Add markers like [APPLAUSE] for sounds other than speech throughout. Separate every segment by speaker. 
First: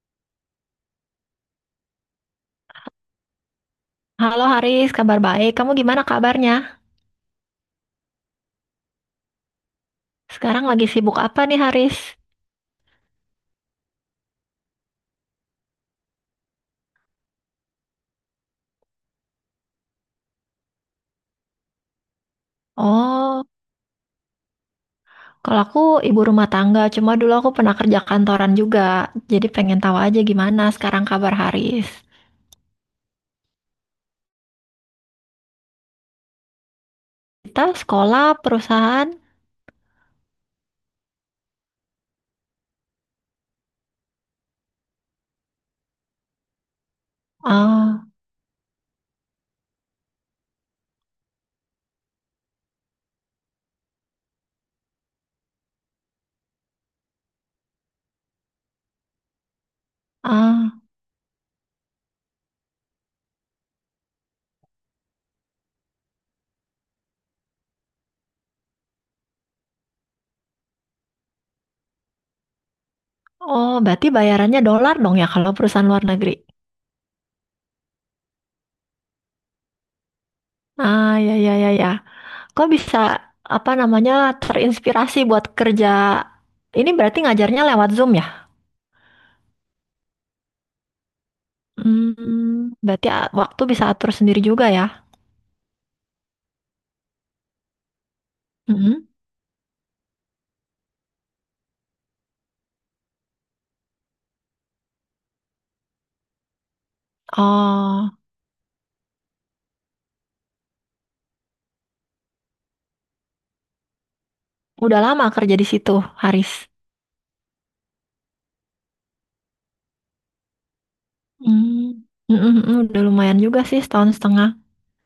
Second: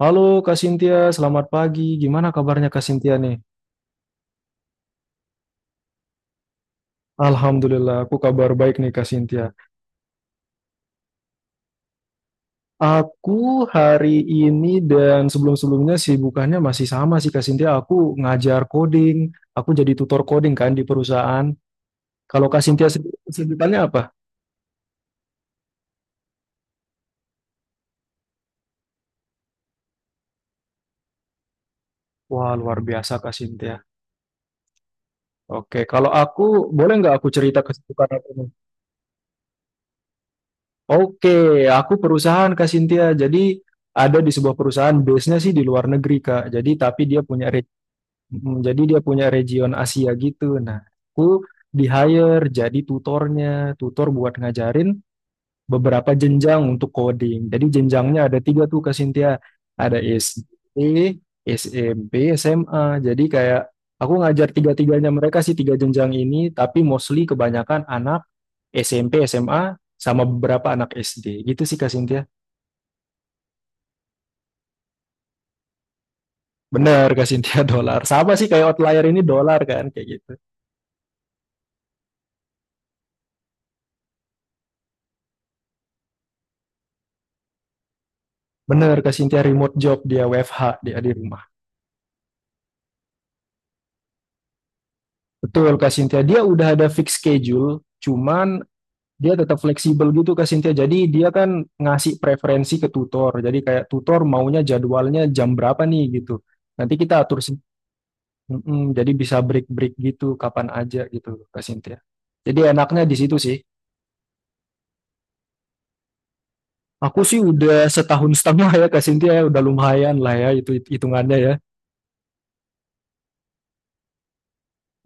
Speaker 1: Halo Kak Sintia, selamat pagi. Gimana kabarnya Kak Sintia nih?
Speaker 2: Halo Haris, kabar baik. Kamu gimana kabarnya?
Speaker 1: Alhamdulillah, aku kabar baik nih Kak Sintia.
Speaker 2: Sekarang lagi sibuk apa nih Haris?
Speaker 1: Aku hari ini dan sebelum-sebelumnya sibukannya masih sama sih Kak Sintia. Aku ngajar coding, aku jadi tutor coding kan di perusahaan. Kalau Kak Sintia sendiri
Speaker 2: Oh,
Speaker 1: kesibukannya apa?
Speaker 2: kalau aku ibu rumah tangga, cuma dulu aku pernah kerja kantoran juga. Jadi pengen tahu aja gimana sekarang kabar Haris.
Speaker 1: Wah, luar biasa Kak Sintia. Oke, kalau aku, boleh nggak aku cerita
Speaker 2: Kita
Speaker 1: kesibukan aku
Speaker 2: sekolah,
Speaker 1: nih?
Speaker 2: perusahaan,
Speaker 1: Oke, aku perusahaan Kak Sintia. Jadi ada di sebuah perusahaan, base-nya sih di luar negeri Kak. Jadi tapi dia punya
Speaker 2: ah,
Speaker 1: Jadi dia punya region Asia gitu. Nah, aku di hire jadi tutornya, tutor buat ngajarin beberapa jenjang untuk coding. Jadi jenjangnya ada tiga tuh Kak Cynthia. Ada
Speaker 2: ah,
Speaker 1: SD, SMP, SMA. Jadi kayak aku ngajar tiga-tiganya mereka sih tiga jenjang ini, tapi mostly kebanyakan anak SMP, SMA, sama beberapa anak SD. Gitu sih Kak Cynthia.
Speaker 2: oh berarti bayarannya dolar dong ya kalau perusahaan luar negeri.
Speaker 1: Bener Kak Cynthia, [LAUGHS] dolar. Sama sih kayak outlier ini dolar kan kayak gitu.
Speaker 2: Ah, ya, ya, ya, ya. Kok bisa, apa namanya, terinspirasi buat kerja? Ini berarti ngajarnya lewat Zoom ya?
Speaker 1: Bener, Kak Cynthia, remote job, dia WFH, dia di rumah.
Speaker 2: Hmm, berarti waktu bisa atur sendiri juga ya?
Speaker 1: Betul, Kak Cynthia. Dia udah ada fix schedule, cuman
Speaker 2: Mm-mm.
Speaker 1: dia tetap fleksibel gitu, Kak Cynthia. Jadi dia kan ngasih preferensi ke tutor. Jadi kayak tutor maunya jadwalnya jam berapa nih gitu. Nanti kita atur,
Speaker 2: Oh,
Speaker 1: mm-mm, jadi bisa break-break gitu, kapan aja gitu, Kak Cynthia. Jadi enaknya di situ sih.
Speaker 2: udah lama kerja di situ, Haris.
Speaker 1: Aku sih udah setahun setengah ya, Kak Cynthia, ya. Udah lumayan lah ya, itu hitungannya ya.
Speaker 2: Hmm, mm-mm, udah lumayan juga sih setahun setengah.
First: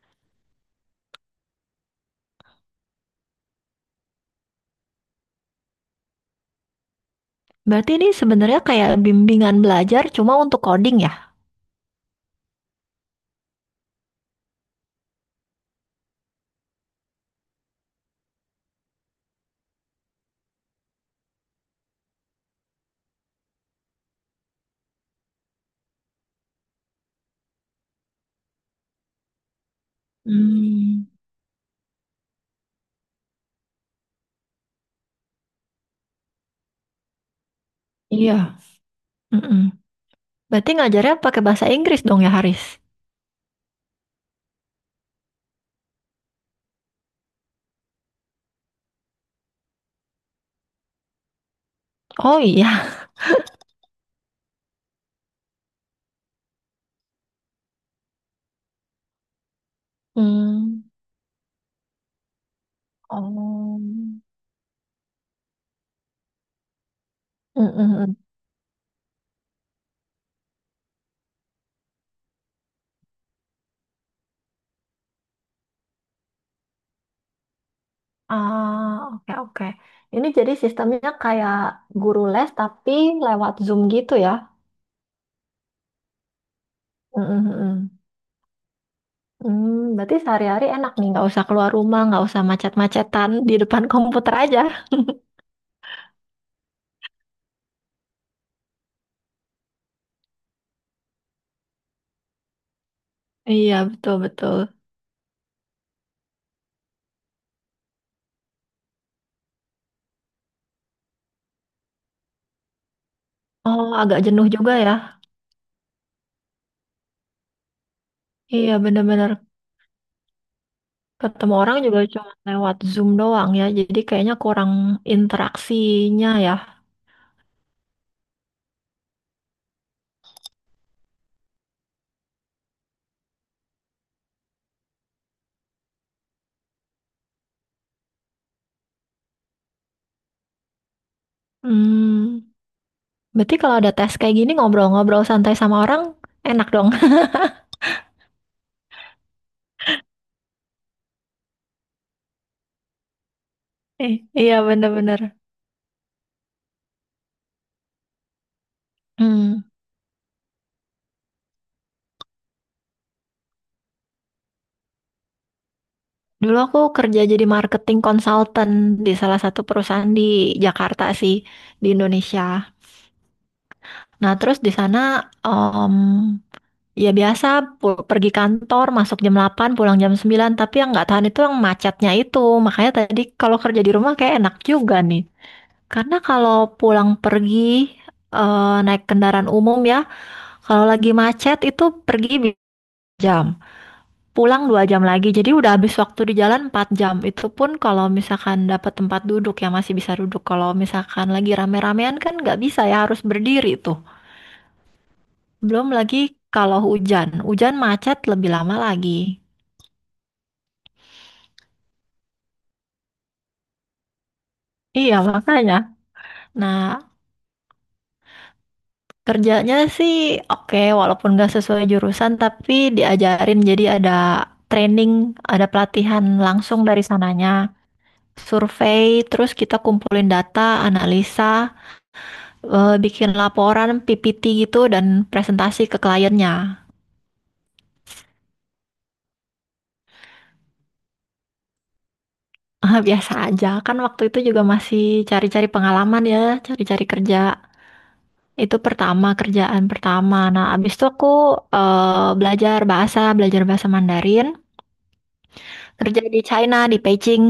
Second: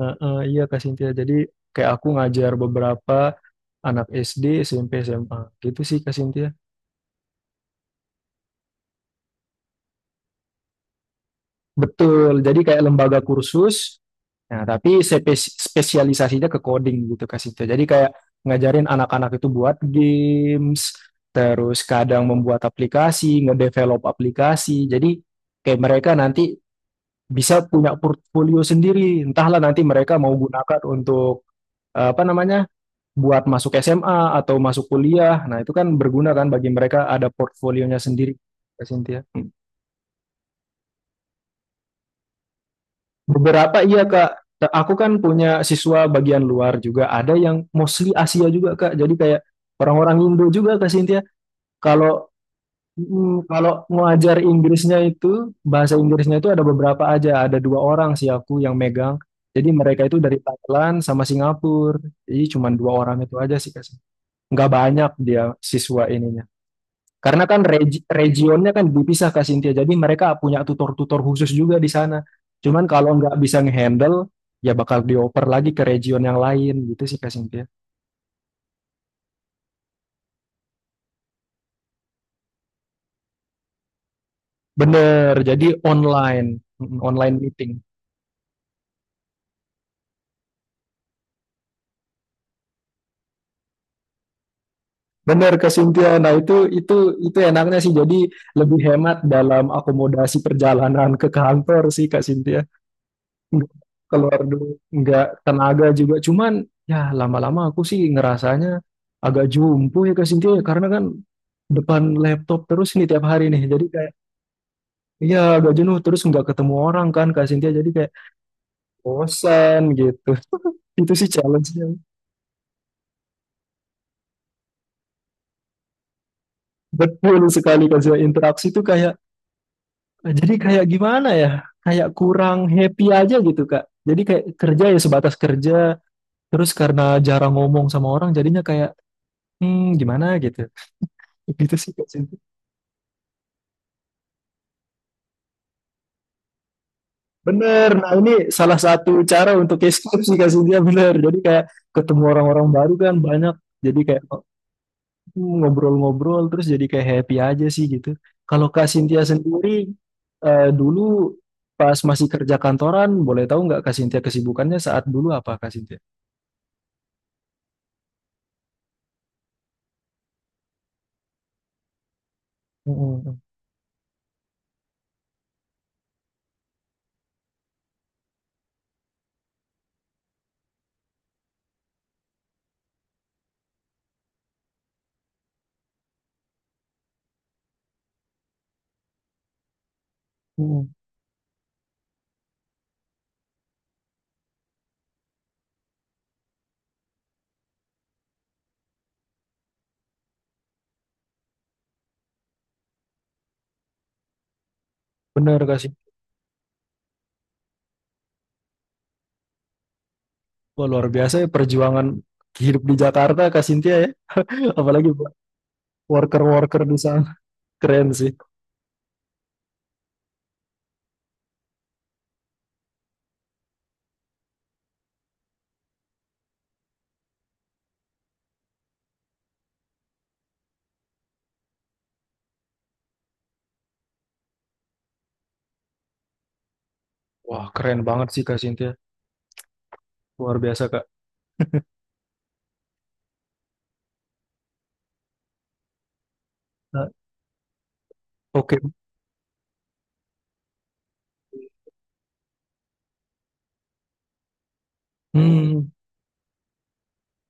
Speaker 1: Heeh, iya Kak Sintia. Jadi kayak aku ngajar beberapa anak SD, SMP, SMA. Gitu sih Kak Sintia.
Speaker 2: Berarti ini sebenarnya kayak bimbingan belajar cuma untuk coding ya?
Speaker 1: Betul. Jadi kayak lembaga kursus. Nah, tapi spesialisasinya ke coding gitu Kak Sintia. Jadi kayak ngajarin anak-anak itu buat games, terus kadang membuat aplikasi, ngedevelop aplikasi. Jadi kayak mereka nanti bisa punya portfolio sendiri. Entahlah nanti mereka mau gunakan
Speaker 2: Hmm,
Speaker 1: untuk apa namanya, buat masuk SMA atau masuk kuliah. Nah, itu kan berguna kan bagi mereka ada portfolionya sendiri,
Speaker 2: iya.
Speaker 1: Kak Cynthia.
Speaker 2: Mm-mm. Berarti ngajarnya pakai bahasa Inggris dong ya, Haris?
Speaker 1: Beberapa iya, Kak. Aku kan punya siswa bagian luar juga. Ada yang mostly Asia juga, Kak. Jadi kayak orang-orang Indo juga, Kak Cynthia. Kalau
Speaker 2: Oh iya.
Speaker 1: kalau ngajar Inggrisnya itu, bahasa Inggrisnya itu ada beberapa aja. Ada dua orang sih aku yang megang. Jadi mereka itu dari
Speaker 2: Hmm,
Speaker 1: Thailand sama Singapura. Jadi cuma dua orang itu aja sih,
Speaker 2: oh.
Speaker 1: Kak. Nggak banyak dia siswa ininya. Karena kan
Speaker 2: Mm-mm.
Speaker 1: regionnya kan dipisah Kak Sintia. Jadi mereka punya tutor-tutor khusus juga di sana. Cuman kalau nggak bisa ngehandle, ya bakal dioper lagi ke region yang lain gitu sih Kak Sintia.
Speaker 2: Ah, oke oke. Ini jadi sistemnya kayak guru les tapi lewat Zoom gitu ya?
Speaker 1: Bener, jadi online,
Speaker 2: Mm,
Speaker 1: online
Speaker 2: mm,
Speaker 1: meeting.
Speaker 2: mm. Hmm, berarti sehari-hari enak nih, nggak usah keluar rumah, nggak usah macet-macetan di depan [LAUGHS] komputer aja.
Speaker 1: Bener Kak Sintia. Nah itu enaknya sih. Jadi lebih hemat dalam akomodasi perjalanan ke kantor sih Kak Sintia. Nggak
Speaker 2: Iya,
Speaker 1: keluar
Speaker 2: betul-betul.
Speaker 1: duit, nggak tenaga juga. Cuman ya lama-lama aku sih ngerasanya agak jumpo ya ke Cynthia ya, karena kan depan laptop terus nih tiap hari nih. Jadi
Speaker 2: Oh,
Speaker 1: kayak
Speaker 2: agak jenuh juga ya.
Speaker 1: iya agak jenuh terus nggak ketemu orang kan Kak Cynthia jadi kayak
Speaker 2: Iya, bener-bener.
Speaker 1: bosan gitu. [LAUGHS] Itu sih
Speaker 2: Ketemu orang
Speaker 1: challenge-nya.
Speaker 2: juga cuma lewat Zoom doang ya, jadi kayaknya kurang interaksinya ya.
Speaker 1: Betul sekali Kak Zia. Interaksi itu kayak jadi kayak gimana ya? Kayak kurang happy aja gitu Kak. Jadi kayak kerja ya sebatas kerja, terus karena jarang ngomong sama orang jadinya kayak gimana gitu. Gitu sih Kak Cynthia.
Speaker 2: Hmm, berarti kalau ada tes kayak gini ngobrol-ngobrol santai sama orang, enak dong. [LAUGHS]
Speaker 1: Bener, nah ini salah satu cara untuk escape sih Kak Cynthia, bener. Jadi kayak ketemu orang-orang baru kan banyak, jadi kayak
Speaker 2: Eh, Iya, bener-bener.
Speaker 1: ngobrol-ngobrol terus jadi kayak happy aja sih gitu. Kalau Kak Cynthia
Speaker 2: Hmm.
Speaker 1: sendiri dulu pas masih kerja kantoran, boleh tahu nggak Kak Cynthia kesibukannya saat dulu apa Kak Cynthia?
Speaker 2: Dulu aku kerja jadi marketing consultant di salah satu perusahaan di Jakarta sih, di Indonesia.
Speaker 1: Mm-mm,
Speaker 2: Nah, terus di sana ya biasa pergi kantor masuk jam 8 pulang jam 9 tapi yang nggak tahan itu yang macetnya itu. Makanya tadi kalau kerja di rumah kayak enak juga nih. Karena kalau pulang pergi naik kendaraan umum ya, kalau
Speaker 1: mm-mm.
Speaker 2: lagi macet itu pergi jam, pulang 2 jam lagi. Jadi udah habis waktu di jalan 4 jam. Itu pun kalau misalkan dapat tempat duduk ya masih bisa duduk. Kalau misalkan lagi rame-ramean kan nggak bisa ya harus berdiri itu.
Speaker 1: Bener Kak
Speaker 2: Belum
Speaker 1: Cynthia.
Speaker 2: lagi kalau hujan. Hujan macet lebih lama lagi.
Speaker 1: Wah, luar biasa ya perjuangan hidup di Jakarta Kak Cynthia ya, [LAUGHS] apalagi
Speaker 2: Iya,
Speaker 1: buat
Speaker 2: makanya. Nah,
Speaker 1: worker-worker di sana. Keren sih.
Speaker 2: kerjanya sih oke, walaupun nggak sesuai jurusan, tapi diajarin jadi ada training, ada pelatihan langsung dari sananya. Survei, terus kita kumpulin data, analisa, bikin laporan, PPT gitu, dan presentasi ke kliennya.
Speaker 1: Wah, keren banget sih Kak Cynthia. Luar biasa, Kak.
Speaker 2: [LAUGHS] Biasa aja, kan waktu itu juga masih cari-cari pengalaman ya, cari-cari
Speaker 1: Nah,
Speaker 2: kerja.
Speaker 1: oke.
Speaker 2: Itu pertama, kerjaan pertama. Nah, abis itu aku belajar bahasa Mandarin,
Speaker 1: Hmm.
Speaker 2: kerja di China, di Beijing.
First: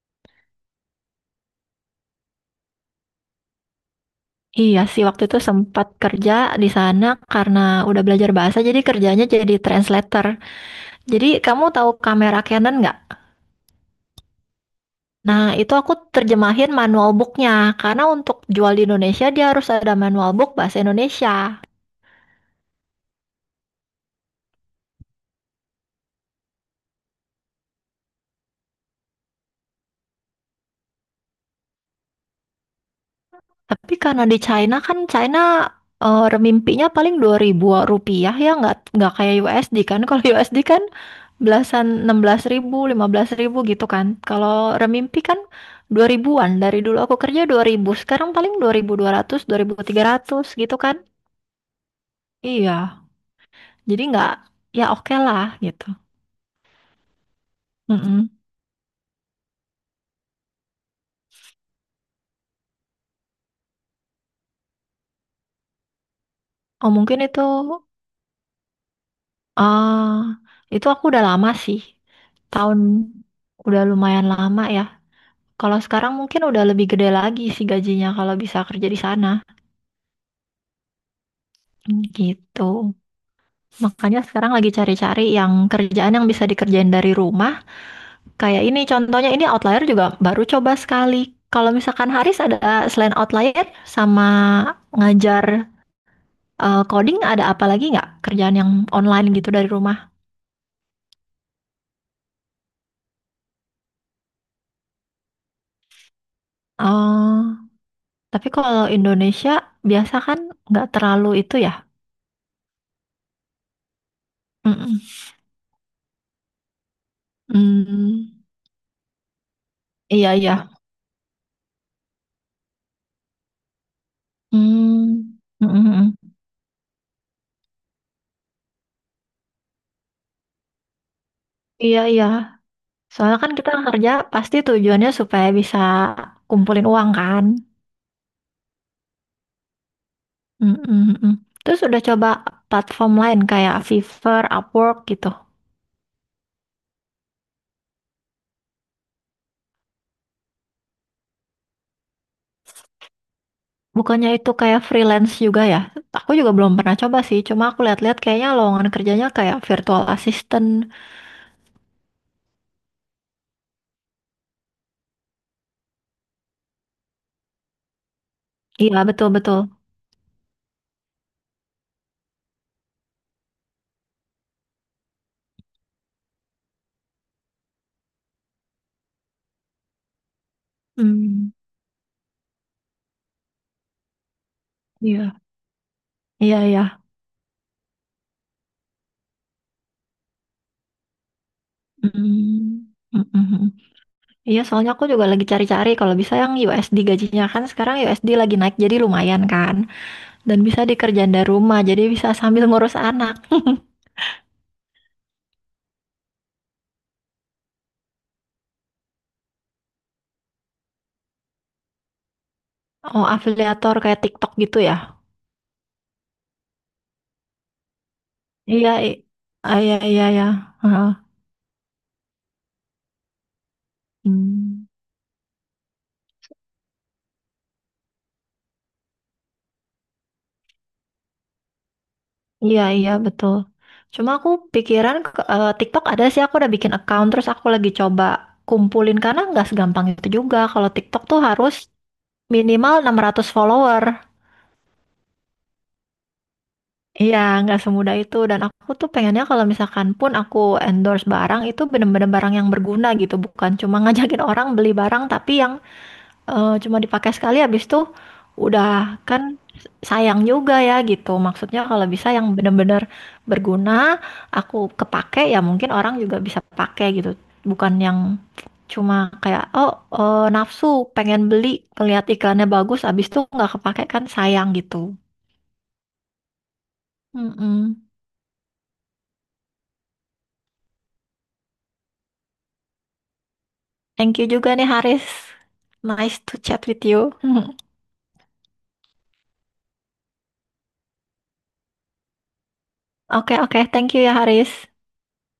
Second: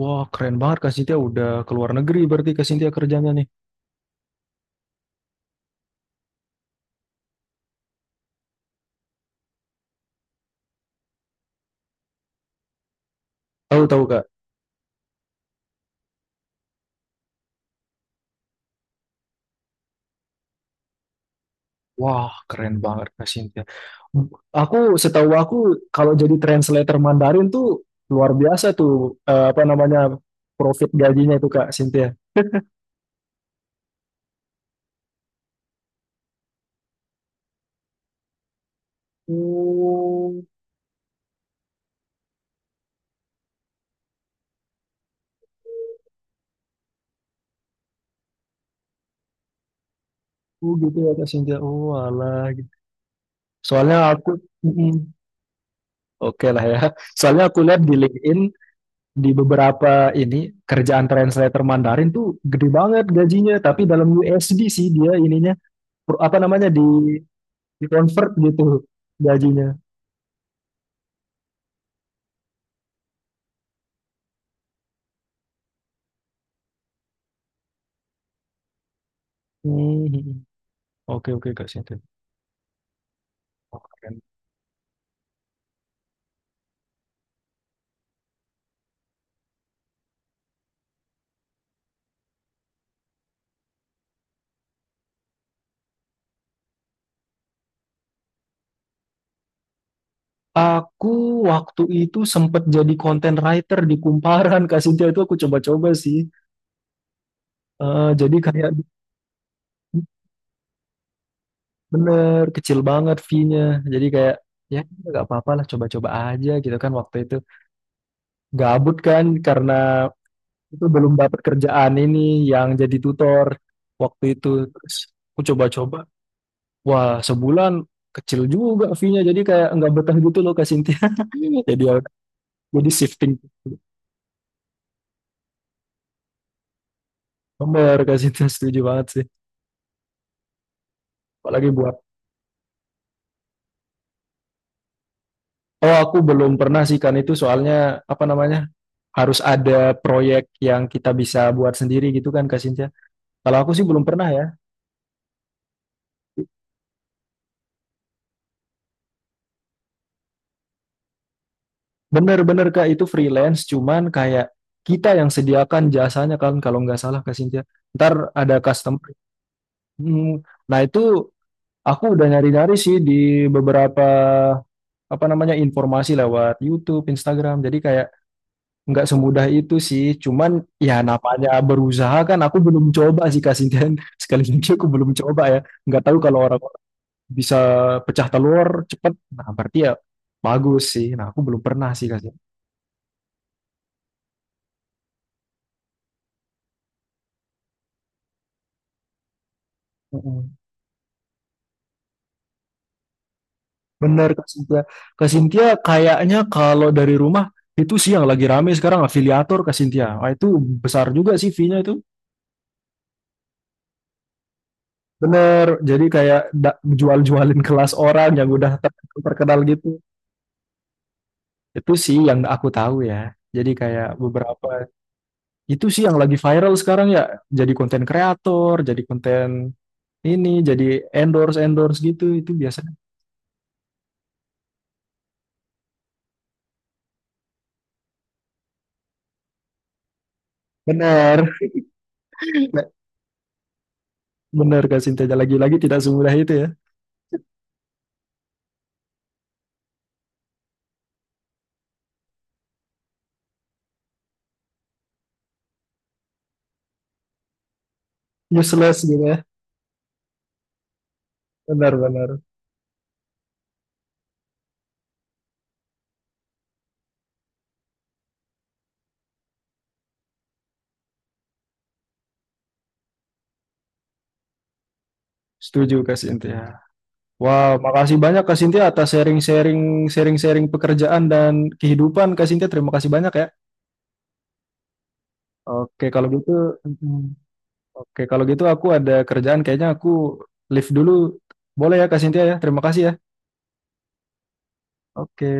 Speaker 1: Wah, keren banget Kak Sintia, udah keluar negeri berarti Kak Sintia kerjanya nih.
Speaker 2: Iya sih, waktu itu sempat kerja di sana karena udah belajar bahasa, jadi kerjanya jadi translator. Jadi kamu tahu kamera Canon nggak?
Speaker 1: Tahu-tahu Kak.
Speaker 2: Nah, itu aku terjemahin manual booknya, karena untuk jual di Indonesia dia harus ada manual book bahasa Indonesia.
Speaker 1: Wah, keren banget Kak Sintia. Hmm. Aku setahu aku kalau jadi translator Mandarin tuh luar biasa tuh, apa namanya, profit gajinya itu Kak Sintia.
Speaker 2: Tapi karena di China kan China remimpinya paling 2.000 rupiah ya nggak kayak USD kan. [LAUGHS] Kalau
Speaker 1: Oh,
Speaker 2: USD kan belasan 16.000, 15.000 gitu kan. Kalau remimpi kan 2.000-an Dari dulu aku kerja 2.000 sekarang paling 2.200, dua ribu ribu ratus tiga ratus
Speaker 1: oh
Speaker 2: gitu kan.
Speaker 1: gitu ya Kak Sintia. Oh, alah
Speaker 2: Iya.
Speaker 1: gitu. Soalnya
Speaker 2: Jadi
Speaker 1: aku
Speaker 2: nggak
Speaker 1: mm,
Speaker 2: ya
Speaker 1: mm.
Speaker 2: oke lah gitu.
Speaker 1: Oke lah ya. Soalnya aku lihat di
Speaker 2: Mm-mm.
Speaker 1: LinkedIn di beberapa ini kerjaan translator Mandarin tuh gede banget gajinya, tapi dalam USD sih dia ininya apa namanya, di
Speaker 2: Oh mungkin
Speaker 1: di convert gitu gajinya.
Speaker 2: ah itu aku udah lama sih. Tahun udah lumayan lama ya. Kalau sekarang mungkin udah lebih gede lagi sih gajinya kalau bisa kerja di sana.
Speaker 1: Hmm. Oke oke Kak Sinta.
Speaker 2: Hmm, gitu.
Speaker 1: Oh, keren.
Speaker 2: Makanya sekarang lagi cari-cari yang kerjaan yang bisa dikerjain dari rumah. Kayak ini contohnya ini outlier juga baru coba sekali. Kalau misalkan Haris ada selain outlier sama ngajar coding ada apa lagi nggak kerjaan yang online gitu dari rumah?
Speaker 1: Aku waktu itu sempat jadi content writer di Kumparan Kak Sinta, itu aku coba-coba sih.
Speaker 2: Oh,
Speaker 1: Jadi
Speaker 2: tapi
Speaker 1: kayak
Speaker 2: kalau Indonesia biasa kan nggak terlalu itu ya.
Speaker 1: bener kecil banget fee-nya. Jadi kayak ya
Speaker 2: Mm-mm.
Speaker 1: nggak apa-apa lah coba-coba aja gitu kan waktu itu
Speaker 2: Hmm,
Speaker 1: gabut kan karena
Speaker 2: iya iya.
Speaker 1: itu belum dapat kerjaan ini yang jadi tutor waktu itu, terus
Speaker 2: Hmm.
Speaker 1: aku coba-coba,
Speaker 2: Mm-mm.
Speaker 1: wah sebulan kecil juga fee-nya jadi kayak nggak betah gitu loh Kak Sintia. [LAUGHS] Jadi ya
Speaker 2: Iya, iya.
Speaker 1: jadi shifting
Speaker 2: Soalnya kan kita kerja pasti tujuannya supaya bisa kumpulin uang kan.
Speaker 1: nomor Kak Sintia, setuju banget sih
Speaker 2: Mm, mm, mm.
Speaker 1: apalagi
Speaker 2: Terus
Speaker 1: buat.
Speaker 2: udah coba platform lain kayak Fiverr, Upwork gitu.
Speaker 1: Oh aku belum pernah sih kan itu soalnya apa namanya harus ada proyek yang kita bisa buat sendiri gitu kan Kak Sintia, kalau aku sih belum pernah
Speaker 2: Bukannya
Speaker 1: ya.
Speaker 2: itu kayak freelance juga ya? Aku juga belum pernah coba sih. Cuma aku lihat-lihat kayaknya lowongan kerjanya kayak virtual assistant.
Speaker 1: Bener-bener Kak, itu freelance cuman kayak kita yang sediakan jasanya kan kalau nggak salah Kak Cynthia. Ntar ada
Speaker 2: Iya,
Speaker 1: customer.
Speaker 2: betul-betul.
Speaker 1: Hmm, nah itu aku udah nyari-nyari sih di beberapa apa namanya informasi lewat YouTube, Instagram. Jadi kayak nggak semudah itu sih. Cuman ya namanya
Speaker 2: Hmm,
Speaker 1: berusaha kan aku belum coba sih Kak Cynthia. [LAUGHS] Sekali lagi aku belum coba
Speaker 2: iya,
Speaker 1: ya. Nggak tahu kalau
Speaker 2: iya, iya.
Speaker 1: orang-orang bisa pecah telur cepet. Nah berarti ya bagus sih. Nah aku belum pernah sih Kak
Speaker 2: Mm, mm, mm, mm. Iya, soalnya aku juga lagi cari-cari. Kalau bisa yang USD gajinya kan sekarang USD lagi naik jadi lumayan kan.
Speaker 1: Cynthia.
Speaker 2: Dan bisa dikerjain dari rumah, jadi bisa sambil ngurus anak. [LAUGHS]
Speaker 1: Bener Kak Sintia. Kak Sintia kayaknya kalau dari rumah itu sih yang lagi rame sekarang afiliator Kak Sintia. Wah, itu besar juga sih fee-nya itu.
Speaker 2: Oh, afiliator kayak TikTok gitu ya?
Speaker 1: Bener. Jadi kayak jual-jualin [LAUGHS] kelas orang yang udah
Speaker 2: Iya,
Speaker 1: terkenal
Speaker 2: iya,
Speaker 1: gitu.
Speaker 2: iya, iya. Heeh.
Speaker 1: Itu sih yang aku tahu ya. Jadi kayak beberapa
Speaker 2: Hmm.
Speaker 1: itu sih yang lagi viral sekarang ya. Jadi konten kreator, jadi konten ini, jadi endorse endorse gitu itu
Speaker 2: Iya,
Speaker 1: biasanya.
Speaker 2: iya, betul. Cuma aku pikiran TikTok ada sih, aku udah bikin account, terus aku lagi coba kumpulin, karena nggak segampang itu juga. Kalau TikTok tuh
Speaker 1: Bener.
Speaker 2: harus minimal 600 follower.
Speaker 1: Bener Kak Sintia. Lagi-lagi tidak semudah itu ya.
Speaker 2: Iya, nggak semudah itu. Dan aku tuh pengennya kalau misalkan pun aku endorse barang, itu bener-bener barang yang berguna gitu. Bukan cuma [LAUGHS] ngajakin orang beli barang, tapi yang cuma dipakai sekali habis itu
Speaker 1: Useless
Speaker 2: udah
Speaker 1: gitu ya.
Speaker 2: kan sayang juga ya gitu. Maksudnya kalau bisa
Speaker 1: Benar-benar.
Speaker 2: yang benar-benar berguna, aku kepake ya mungkin orang juga bisa pakai gitu. Bukan yang cuma kayak oh nafsu pengen beli ngeliat iklannya bagus habis itu nggak kepake kan sayang gitu.
Speaker 1: Setuju Kak Sintia. Wah,
Speaker 2: Mm-mm.
Speaker 1: makasih banyak Kak Sintia atas sharing-sharing pekerjaan dan kehidupan Kak Sintia. Terima kasih banyak ya.
Speaker 2: Thank you juga nih Haris.
Speaker 1: Oke, kalau
Speaker 2: Nice
Speaker 1: gitu
Speaker 2: to chat with
Speaker 1: mm,
Speaker 2: you. [LAUGHS]
Speaker 1: oke, kalau gitu aku ada kerjaan kayaknya aku live dulu. Boleh ya Kak Sintia ya? Terima kasih ya.
Speaker 2: Oke oke, Thank you ya Haris.
Speaker 1: Oke.